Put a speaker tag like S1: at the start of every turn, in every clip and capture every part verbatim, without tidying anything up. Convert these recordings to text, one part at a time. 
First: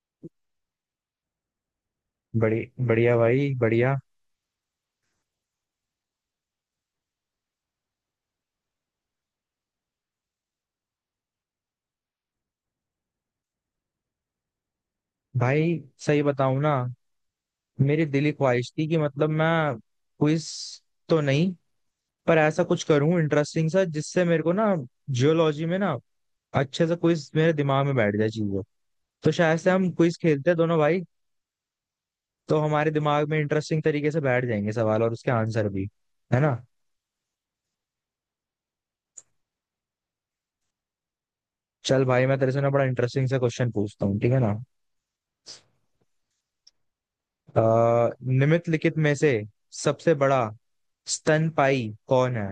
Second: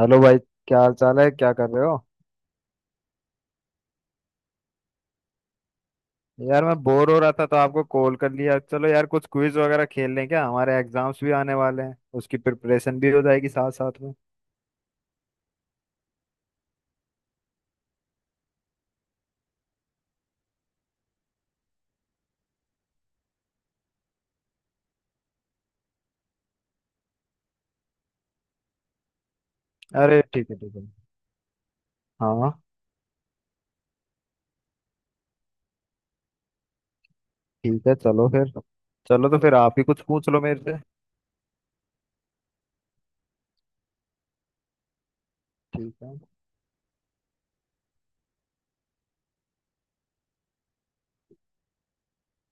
S1: Hello भाई। क्या हाल चाल है, क्या कर रहे हो?
S2: बड़ी बढ़िया भाई बढ़िया।
S1: यार, मैं बोर हो रहा था तो आपको कॉल कर लिया। चलो यार, कुछ क्विज वगैरह खेल लें। क्या हमारे एग्जाम्स भी आने वाले हैं, उसकी प्रिपरेशन भी हो जाएगी साथ साथ में।
S2: भाई सही बताऊं ना, मेरी दिली ख्वाहिश थी कि मतलब मैं क्विज तो नहीं, पर ऐसा कुछ करूं इंटरेस्टिंग सा जिससे मेरे को ना, जियोलॉजी में ना, अच्छे से क्विज मेरे दिमाग में बैठ जाए चीजें। तो शायद से हम क्विज
S1: अरे,
S2: खेलते
S1: ठीक है,
S2: हैं
S1: ठीक
S2: दोनों
S1: है।
S2: भाई,
S1: हाँ।
S2: तो हमारे दिमाग में इंटरेस्टिंग तरीके से बैठ जाएंगे सवाल और उसके आंसर भी। है ना।
S1: ठीक है, चलो फिर। चलो तो फिर आप ही कुछ पूछ लो मेरे से।
S2: चल भाई मैं तेरे से ना बड़ा इंटरेस्टिंग सा क्वेश्चन पूछता हूँ, ठीक है ना।
S1: ठीक है।
S2: अ, निम्नलिखित में से सबसे बड़ा स्तनपायी कौन है।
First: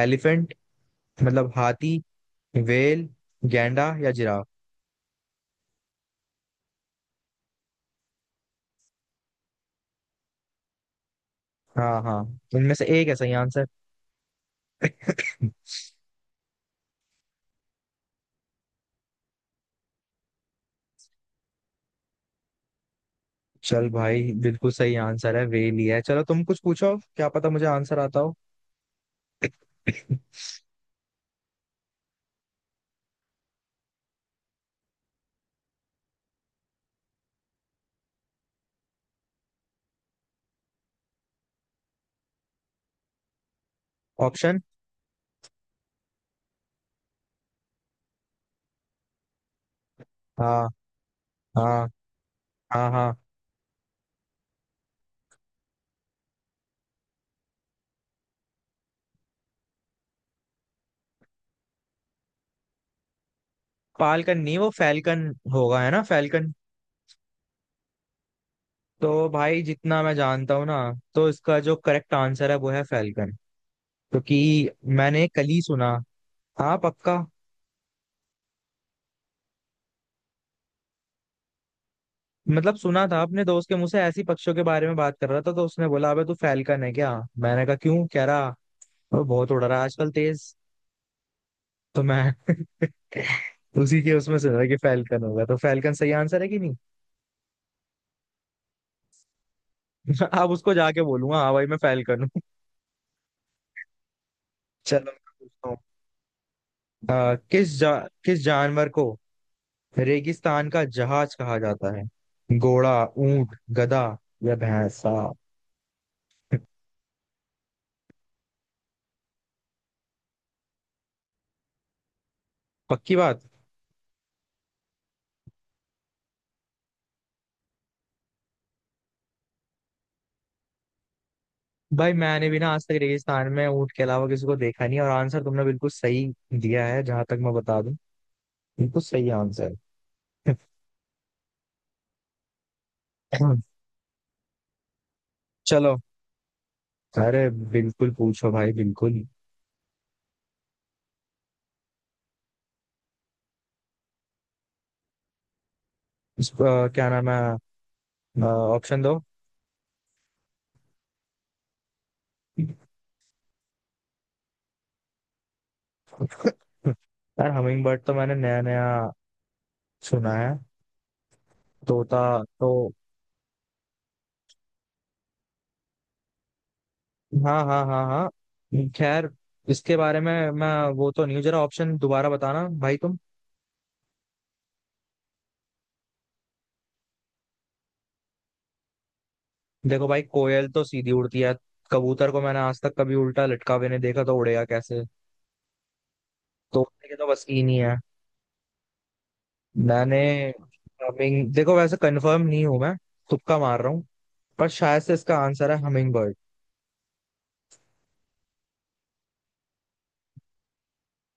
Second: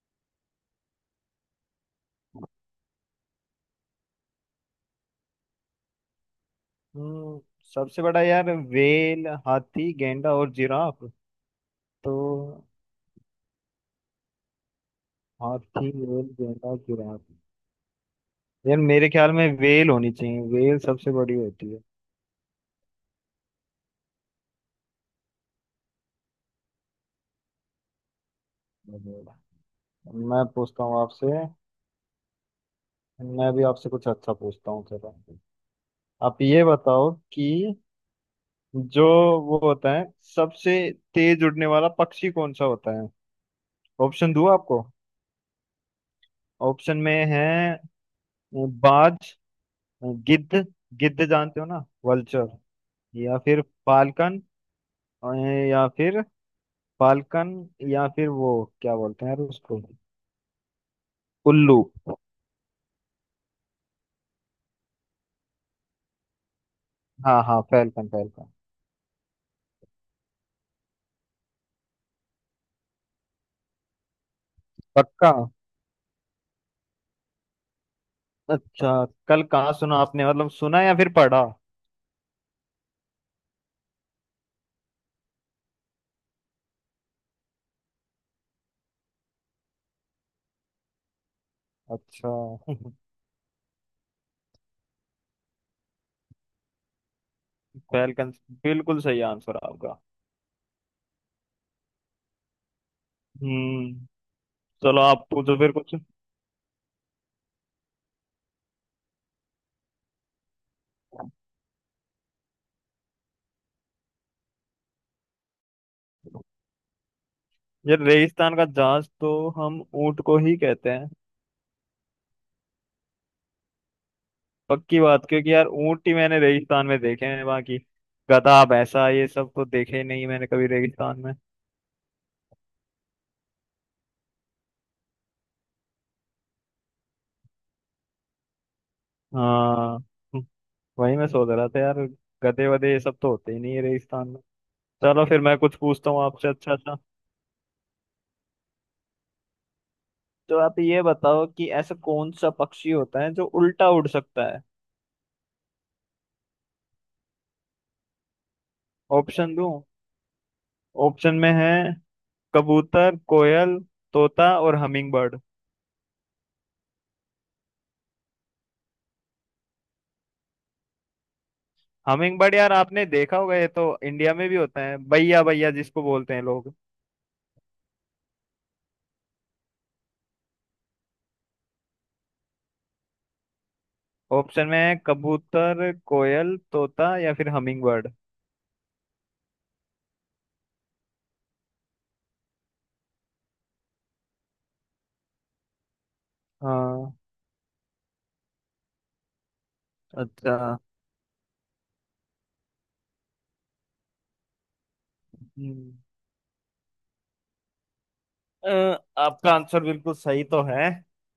S2: एलिफेंट मतलब हाथी, वेल, गैंडा या जिराफ।
S1: हम्म सबसे बड़ा यार, वेल, हाथी, गेंडा और जिराफ?
S2: हाँ हाँ,
S1: तो
S2: इनमें से एक है सही आंसर।
S1: हाथी, वेल, गेंडा और जिराफ। यार, मेरे ख्याल में वेल होनी चाहिए। वेल सबसे बड़ी होती है।
S2: चल भाई, बिल्कुल सही आंसर है, वेल ही है। चलो तुम कुछ पूछो, क्या पता मुझे आंसर आता हो।
S1: मैं पूछता हूँ आपसे। मैं भी आपसे कुछ अच्छा पूछता हूँ, चलो। आप ये बताओ कि जो वो होता है सबसे तेज उड़ने वाला पक्षी, कौन सा होता है? ऑप्शन दूँ
S2: ऑप्शन।
S1: आपको? ऑप्शन में है बाज, गिद्ध।
S2: हाँ
S1: गिद्ध जानते
S2: हाँ
S1: हो ना, वल्चर।
S2: हाँ हाँ।
S1: या फिर फाल्कन। अ, या फिर फाल्कन, या फिर वो क्या बोलते हैं यार उसको, उल्लू।
S2: पालकन नहीं, वो फैल्कन होगा, है ना, फैल्कन।
S1: हाँ, हाँ, फाल्कन, फाल्कन।
S2: तो भाई जितना मैं जानता हूँ ना, तो इसका जो करेक्ट आंसर है वो है फैल्कन, क्योंकि मैंने
S1: पक्का?
S2: कल ही सुना। हाँ पक्का।
S1: अच्छा, कल कहाँ सुना आपने? मतलब, सुना या फिर पढ़ा?
S2: मतलब सुना था अपने दोस्त के मुंह से, ऐसी पक्षियों के बारे में बात कर रहा था, तो उसने बोला अबे तू फैलकन है क्या, मैंने कहा क्यों कह रहा, "वो बहुत उड़ रहा है आजकल तेज, तो मैं
S1: अच्छा।
S2: उसी के उसमें सुना कि फैलकन होगा। तो फैलकन सही आंसर है कि नहीं।
S1: फैलकन, बिल्कुल सही आंसर आपका।
S2: अब उसको जाके बोलूंगा हाँ भाई मैं फैलकन हूँ।
S1: हम्म। चलो,
S2: चलो
S1: आप
S2: मैं
S1: पूछो
S2: पूछता
S1: फिर
S2: हूँ।
S1: कुछ।
S2: अ, किस जा, किस जानवर को रेगिस्तान का जहाज कहा जाता है। घोड़ा, ऊंट, गधा या भैंसा।
S1: यार, रेगिस्तान का जहाज तो हम ऊंट को ही कहते हैं।
S2: पक्की बात।
S1: पक्की बात, क्योंकि यार, ऊंट ही मैंने रेगिस्तान में देखे हैं वहां की। गधा, भैंसा, ये सब तो देखे ही नहीं मैंने कभी रेगिस्तान में।
S2: भाई मैंने भी ना आज तक रेगिस्तान में ऊंट के अलावा किसी को देखा नहीं है, और आंसर तुमने बिल्कुल सही दिया है, जहां तक मैं बता दूं, बिल्कुल सही आंसर
S1: हाँ,
S2: है।
S1: वही मैं सोच रहा था यार। गधे वधे ये सब तो होते ही नहीं है रेगिस्तान में। चलो फिर मैं कुछ
S2: चलो।
S1: पूछता हूँ आपसे। अच्छा, अच्छा।
S2: अरे बिल्कुल पूछो भाई बिल्कुल।
S1: तो आप ये बताओ कि ऐसा कौन सा पक्षी होता है जो उल्टा उड़ सकता है?
S2: इस, अ, क्या नाम है। ऑप्शन दो।
S1: ऑप्शन दूं? ऑप्शन में है कबूतर, कोयल, तोता और हमिंग बर्ड।
S2: यार हमिंग बर्ड तो मैंने नया नया सुना है। तोता।
S1: हमिंग बर्ड
S2: तो
S1: यार, आपने देखा होगा। ये तो इंडिया में भी होता है, बैया बैया जिसको बोलते हैं लोग।
S2: हाँ हाँ हाँ हाँ, खैर इसके बारे में मैं वो तो नहीं हूँ, जरा ऑप्शन दोबारा बताना भाई तुम।
S1: ऑप्शन में है कबूतर, कोयल, तोता या फिर हमिंग बर्ड।
S2: देखो भाई, कोयल तो सीधी उड़ती है। कबूतर को मैंने आज तक कभी उल्टा लटका हुए नहीं देखा, तो उड़ेगा कैसे। तोड़ने
S1: हाँ।
S2: की तो बस की नहीं है मैंने।
S1: अच्छा।
S2: हमिंग देखो, वैसे कंफर्म नहीं हूं मैं, तुक्का मार रहा हूँ, पर शायद से इसका आंसर है
S1: हम्म,
S2: हमिंग बर्ड।
S1: अ, आपका आंसर बिल्कुल सही तो है,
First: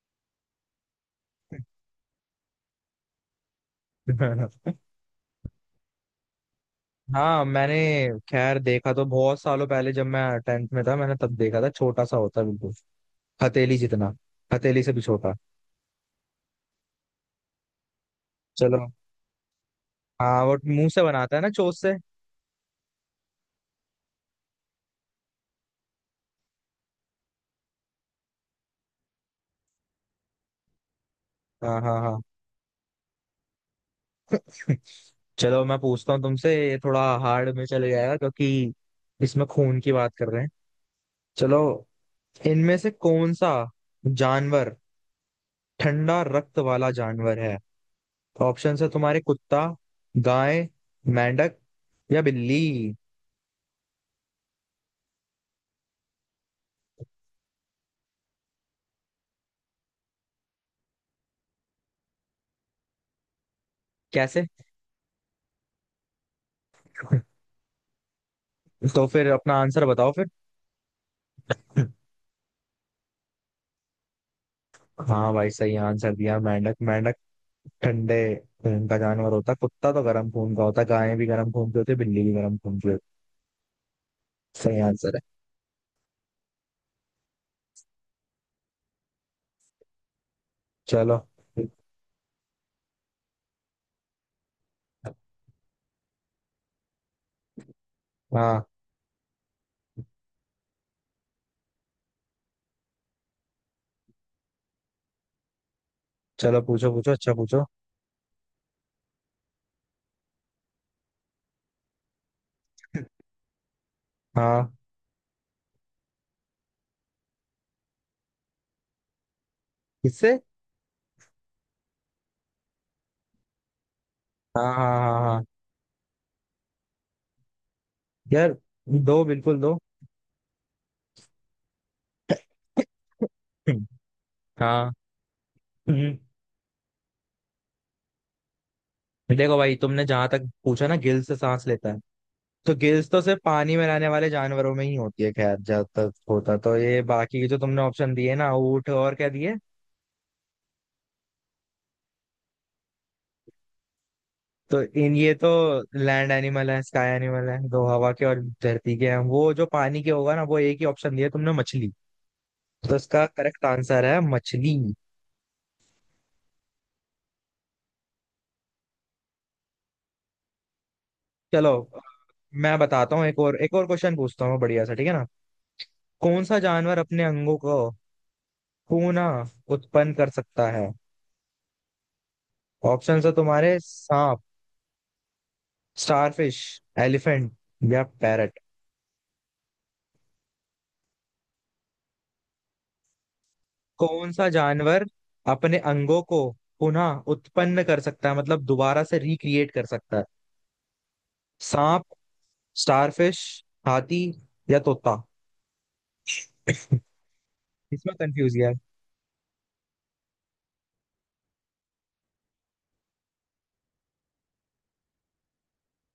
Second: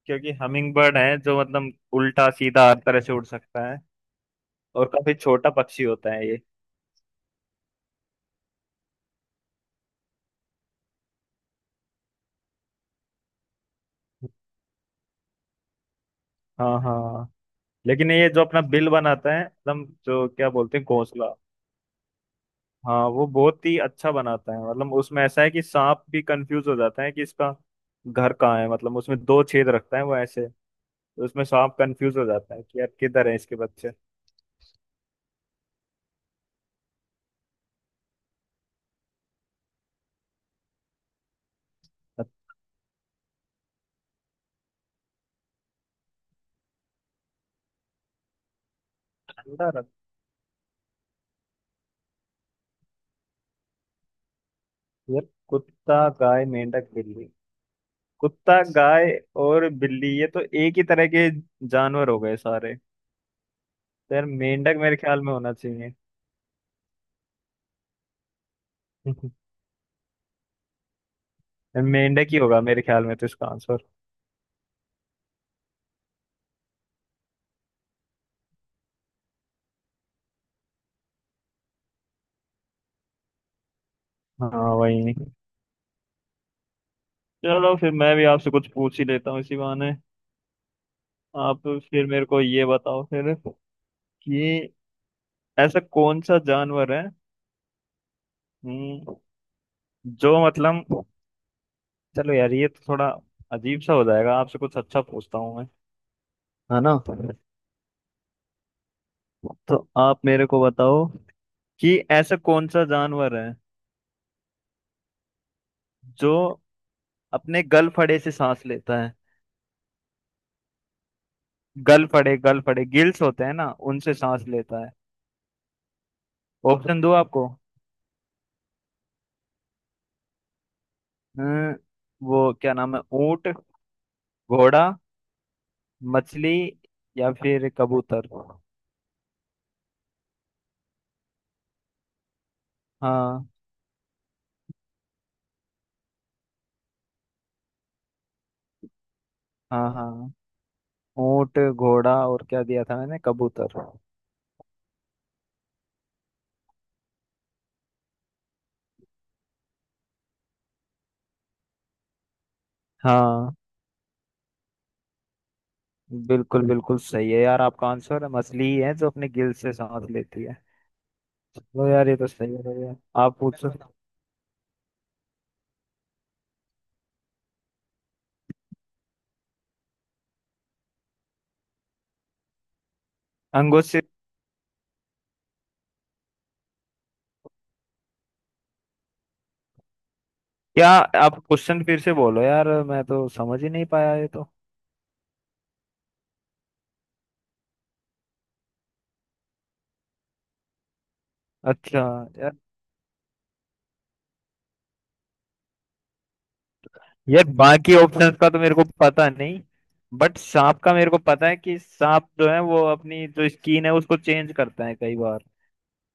S1: क्योंकि हमिंग बर्ड है जो मतलब उल्टा सीधा हर तरह से उड़ सकता है। और काफी छोटा पक्षी होता है ये।
S2: हाँ मैंने खैर देखा तो बहुत सालों पहले, जब मैं टेंथ में था मैंने तब देखा था, छोटा सा होता है बिल्कुल, हथेली जितना, हथेली से भी छोटा।
S1: हाँ, हाँ। लेकिन ये जो अपना
S2: चलो।
S1: बिल बनाता है एकदम, जो
S2: हाँ
S1: क्या
S2: वो
S1: बोलते हैं,
S2: मुंह से बनाता
S1: घोंसला।
S2: है ना, चोंच से।
S1: हाँ, वो बहुत ही अच्छा बनाता है। मतलब, उसमें ऐसा है कि सांप भी कंफ्यूज हो जाता है कि इसका घर कहाँ है। मतलब, उसमें दो छेद रखता है वो ऐसे। तो उसमें सांप
S2: हाँ हाँ
S1: कंफ्यूज
S2: हाँ।
S1: हो जाता है कि यार, किधर है इसके बच्चे।
S2: चलो मैं पूछता हूँ तुमसे, ये थोड़ा हार्ड में चले जाएगा, क्योंकि इसमें खून की बात कर रहे हैं। चलो। इनमें से कौन सा जानवर ठंडा रक्त वाला जानवर है। ऑप्शन है तुम्हारे, कुत्ता,
S1: ठंडा रख।
S2: गाय, मेंढक या बिल्ली।
S1: यार, कुत्ता, गाय, मेंढक, बिल्ली। कुत्ता, गाय और बिल्ली, ये तो एक ही तरह के जानवर हो गए सारे। तो यार,
S2: कैसे।
S1: मेंढक मेरे ख्याल में होना चाहिए।
S2: तो फिर अपना आंसर बताओ फिर।
S1: यार, मेंढक ही होगा मेरे ख्याल में तो इसका आंसर।
S2: हाँ भाई सही आंसर दिया, मेंढक, मेंढक ठंडे खून का जानवर होता है। कुत्ता तो गर्म खून का होता है, गाय भी गर्म खून की होती है, बिल्ली भी गर्म खून की होती है।
S1: हाँ,
S2: सही
S1: वही।
S2: आंसर है।
S1: चलो फिर मैं भी आपसे कुछ पूछ ही लेता हूँ इसी बहाने।
S2: चलो।
S1: आप फिर मेरे को ये बताओ फिर कि ऐसा कौन सा जानवर है,
S2: हाँ।
S1: हम्म, जो मतलब, चलो यार, ये तो थोड़ा अजीब सा हो जाएगा। आपसे कुछ अच्छा पूछता हूँ मैं।
S2: चलो
S1: है
S2: पूछो
S1: ना?
S2: पूछो, अच्छा पूछो।
S1: तो आप मेरे को बताओ कि ऐसा कौन सा जानवर है
S2: हाँ।
S1: जो अपने गल फड़े से सांस लेता है?
S2: किससे।
S1: गल फड़े, गल फड़े, गिल्स होते हैं ना, उनसे सांस
S2: हाँ हाँ
S1: लेता है।
S2: हाँ हाँ।
S1: ऑप्शन दो आपको।
S2: यार दो, बिल्कुल दो।
S1: हम्म, वो क्या नाम है, ऊंट, घोड़ा,
S2: हाँ। हम्म।
S1: मछली या फिर कबूतर।
S2: देखो भाई, तुमने जहां तक पूछा ना गिल्स से सांस लेता है, तो गिल्स तो सिर्फ
S1: हाँ,
S2: पानी में रहने वाले जानवरों में ही होती है। खैर, जब तक होता तो ये बाकी के जो तुमने ऑप्शन दिए ना, ऊँट और क्या दिए,
S1: हाँ, हाँ। ऊंट, घोड़ा और क्या दिया था मैंने, कबूतर।
S2: तो इन ये तो लैंड एनिमल है, स्काई एनिमल है, दो हवा के और धरती के हैं। वो जो पानी के होगा ना, वो एक ही ऑप्शन दिया तुमने, मछली। तो इसका
S1: हाँ,
S2: करेक्ट आंसर है मछली।
S1: बिल्कुल बिल्कुल सही है यार आपका आंसर। मछली ही है जो अपने गिल से सांस लेती है।
S2: चलो
S1: चलो यार, ये तो सही है
S2: मैं
S1: भैया।
S2: बताता हूँ,
S1: आप
S2: एक और,
S1: पूछो।
S2: एक और क्वेश्चन पूछता हूँ बढ़िया सा, ठीक है ना। कौन सा जानवर अपने अंगों को पुनः उत्पन्न कर सकता है। ऑप्शन है तुम्हारे,
S1: अंगूर से।
S2: सांप, स्टारफिश, एलिफेंट या पैरट।
S1: क्या? आप क्वेश्चन फिर से बोलो यार, मैं तो समझ ही नहीं पाया ये
S2: कौन
S1: तो।
S2: सा जानवर अपने अंगों को पुनः उत्पन्न कर सकता है, मतलब दोबारा से रिक्रिएट कर सकता है।
S1: अच्छा
S2: सांप,
S1: यार।
S2: स्टारफिश, हाथी या तोता।
S1: यार, बाकी
S2: इसमें
S1: ऑप्शंस का
S2: कंफ्यूज
S1: तो
S2: है।
S1: मेरे को पता नहीं। बट सांप का मेरे को पता है कि सांप जो है, वो अपनी जो स्किन है उसको चेंज करता है कई बार।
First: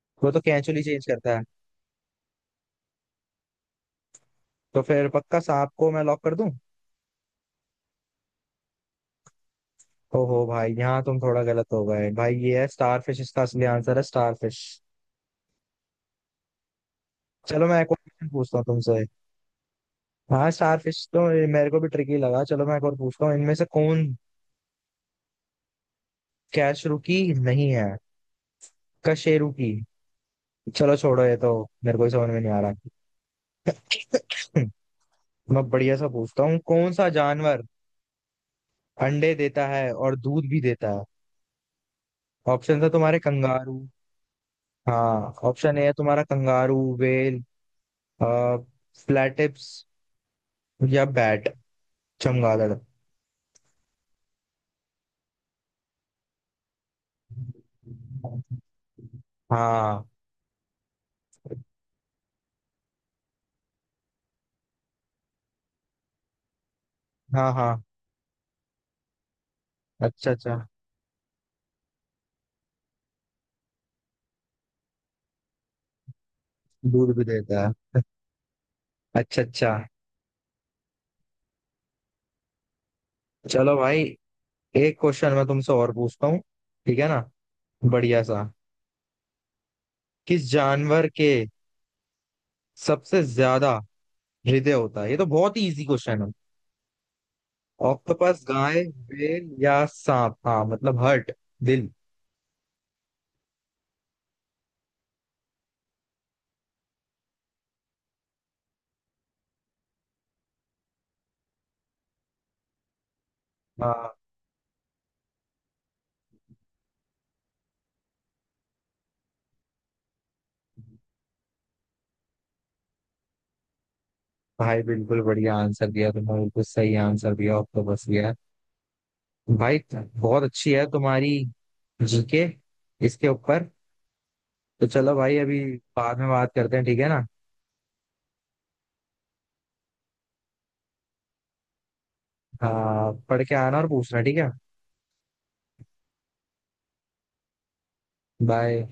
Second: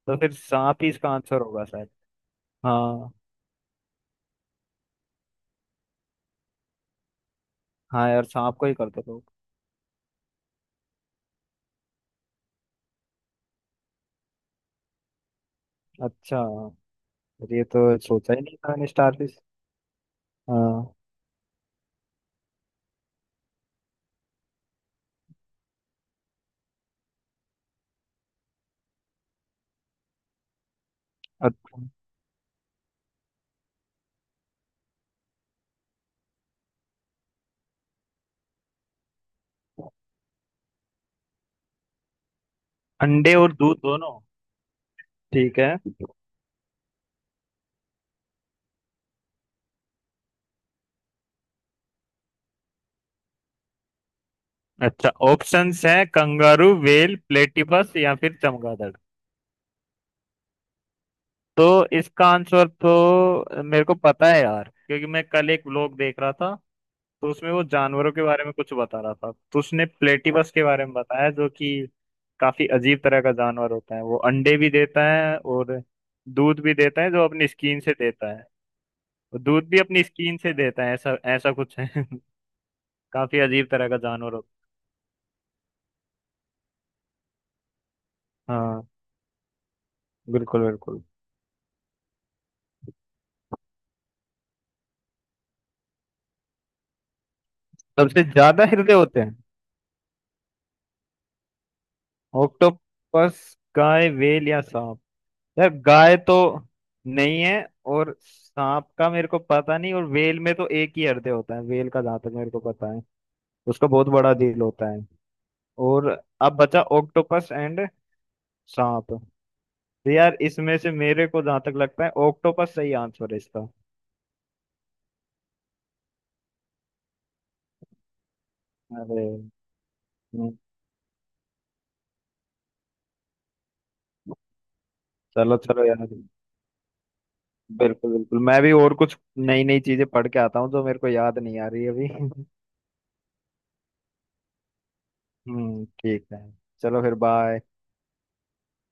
S1: तो
S2: वो
S1: फिर
S2: तो कैंचुली
S1: सांप ही
S2: चेंज
S1: इसका
S2: करता
S1: आंसर
S2: है।
S1: होगा शायद। हाँ,
S2: तो फिर पक्का सांप को मैं लॉक कर दूं।
S1: हाँ यार, सांप को ही करते लोग।
S2: ओहो भाई, यहाँ तुम थोड़ा गलत हो गए भाई, ये है स्टारफिश, इसका असली आंसर है स्टारफिश।
S1: अच्छा यार, ये
S2: चलो मैं
S1: तो
S2: एक और क्वेश्चन
S1: सोचा ही नहीं
S2: पूछता हूँ
S1: था मैंने,
S2: तुमसे।
S1: स्टारफिश।
S2: हाँ
S1: हाँ,
S2: स्टारफिश तो ये मेरे को भी ट्रिकी लगा। चलो मैं एक और पूछता हूँ, इनमें से कौन कैशरू की नहीं है, कशेरू की, चलो छोड़ो ये तो
S1: अच्छा।
S2: मेरे को ही समझ में नहीं आ रहा। मैं बढ़िया सा पूछता हूँ, कौन सा जानवर अंडे देता है और दूध भी देता है। ऑप्शन है तुम्हारे,
S1: अंडे और दूध
S2: कंगारू।
S1: दोनों?
S2: हाँ,
S1: ठीक है।
S2: ऑप्शन ए है तुम्हारा, कंगारू, वेल, फ्लैटिप्स या बैट, चमगादड़।
S1: अच्छा, ऑप्शंस हैं कंगारू, व्हेल, प्लेटिपस या फिर चमगादड़।
S2: हाँ
S1: तो इसका आंसर तो मेरे को पता है यार, क्योंकि मैं कल एक व्लॉग देख रहा था। तो उसमें
S2: हाँ
S1: वो
S2: हाँ,
S1: जानवरों के बारे में कुछ बता रहा था, तो उसने
S2: अच्छा
S1: प्लेटिपस
S2: अच्छा,
S1: के बारे में बताया, जो कि काफी अजीब तरह का जानवर होता है। वो अंडे भी देता है और दूध भी देता है,
S2: दूध भी
S1: जो अपनी
S2: देता
S1: स्किन से
S2: है,
S1: देता है। और
S2: अच्छा
S1: दूध
S2: अच्छा।
S1: भी अपनी स्किन से देता है, ऐसा ऐसा कुछ है। काफी अजीब
S2: चलो
S1: तरह का
S2: भाई,
S1: जानवर होता
S2: एक क्वेश्चन मैं तुमसे और पूछता हूँ, ठीक है ना, बढ़िया सा।
S1: है। हाँ,
S2: किस
S1: बिल्कुल बिल्कुल।
S2: जानवर के सबसे ज्यादा हृदय होता है, ये तो बहुत ही इजी क्वेश्चन है।
S1: सबसे
S2: ऑक्टोपस,
S1: ज्यादा
S2: गाय,
S1: हृदय होते हैं?
S2: बेल या सांप। हाँ मतलब हर्ट, दिल।
S1: ऑक्टोपस, गाय, व्हेल या सांप। यार, गाय तो नहीं है, और सांप का मेरे को पता नहीं, और व्हेल में तो एक ही हृदय होता है व्हेल का, जहां तक मेरे को पता है। उसका बहुत
S2: हाँ
S1: बड़ा दिल होता है। और अब बचा ऑक्टोपस एंड सांप। तो यार, इसमें से मेरे को जहां तक लगता है, ऑक्टोपस सही आंसर है इसका।
S2: भाई, बिल्कुल बढ़िया आंसर दिया तुमने, बिल्कुल सही आंसर दिया, ऑक्टोपस।
S1: अरे।
S2: भाई बहुत
S1: हम्म,
S2: अच्छी है तुम्हारी जीके इसके ऊपर। तो चलो भाई
S1: चलो,
S2: अभी
S1: चलो यार।
S2: बाद में बात करते हैं, ठीक है ना।
S1: बिल्कुल बिल्कुल, मैं भी और कुछ नई नई चीजें पढ़ के आता हूँ जो मेरे को याद नहीं आ रही अभी।
S2: हाँ पढ़ के आना और पूछना, ठीक है।
S1: हम्म, ठीक है। चलो फिर, बाय।
S2: बाय।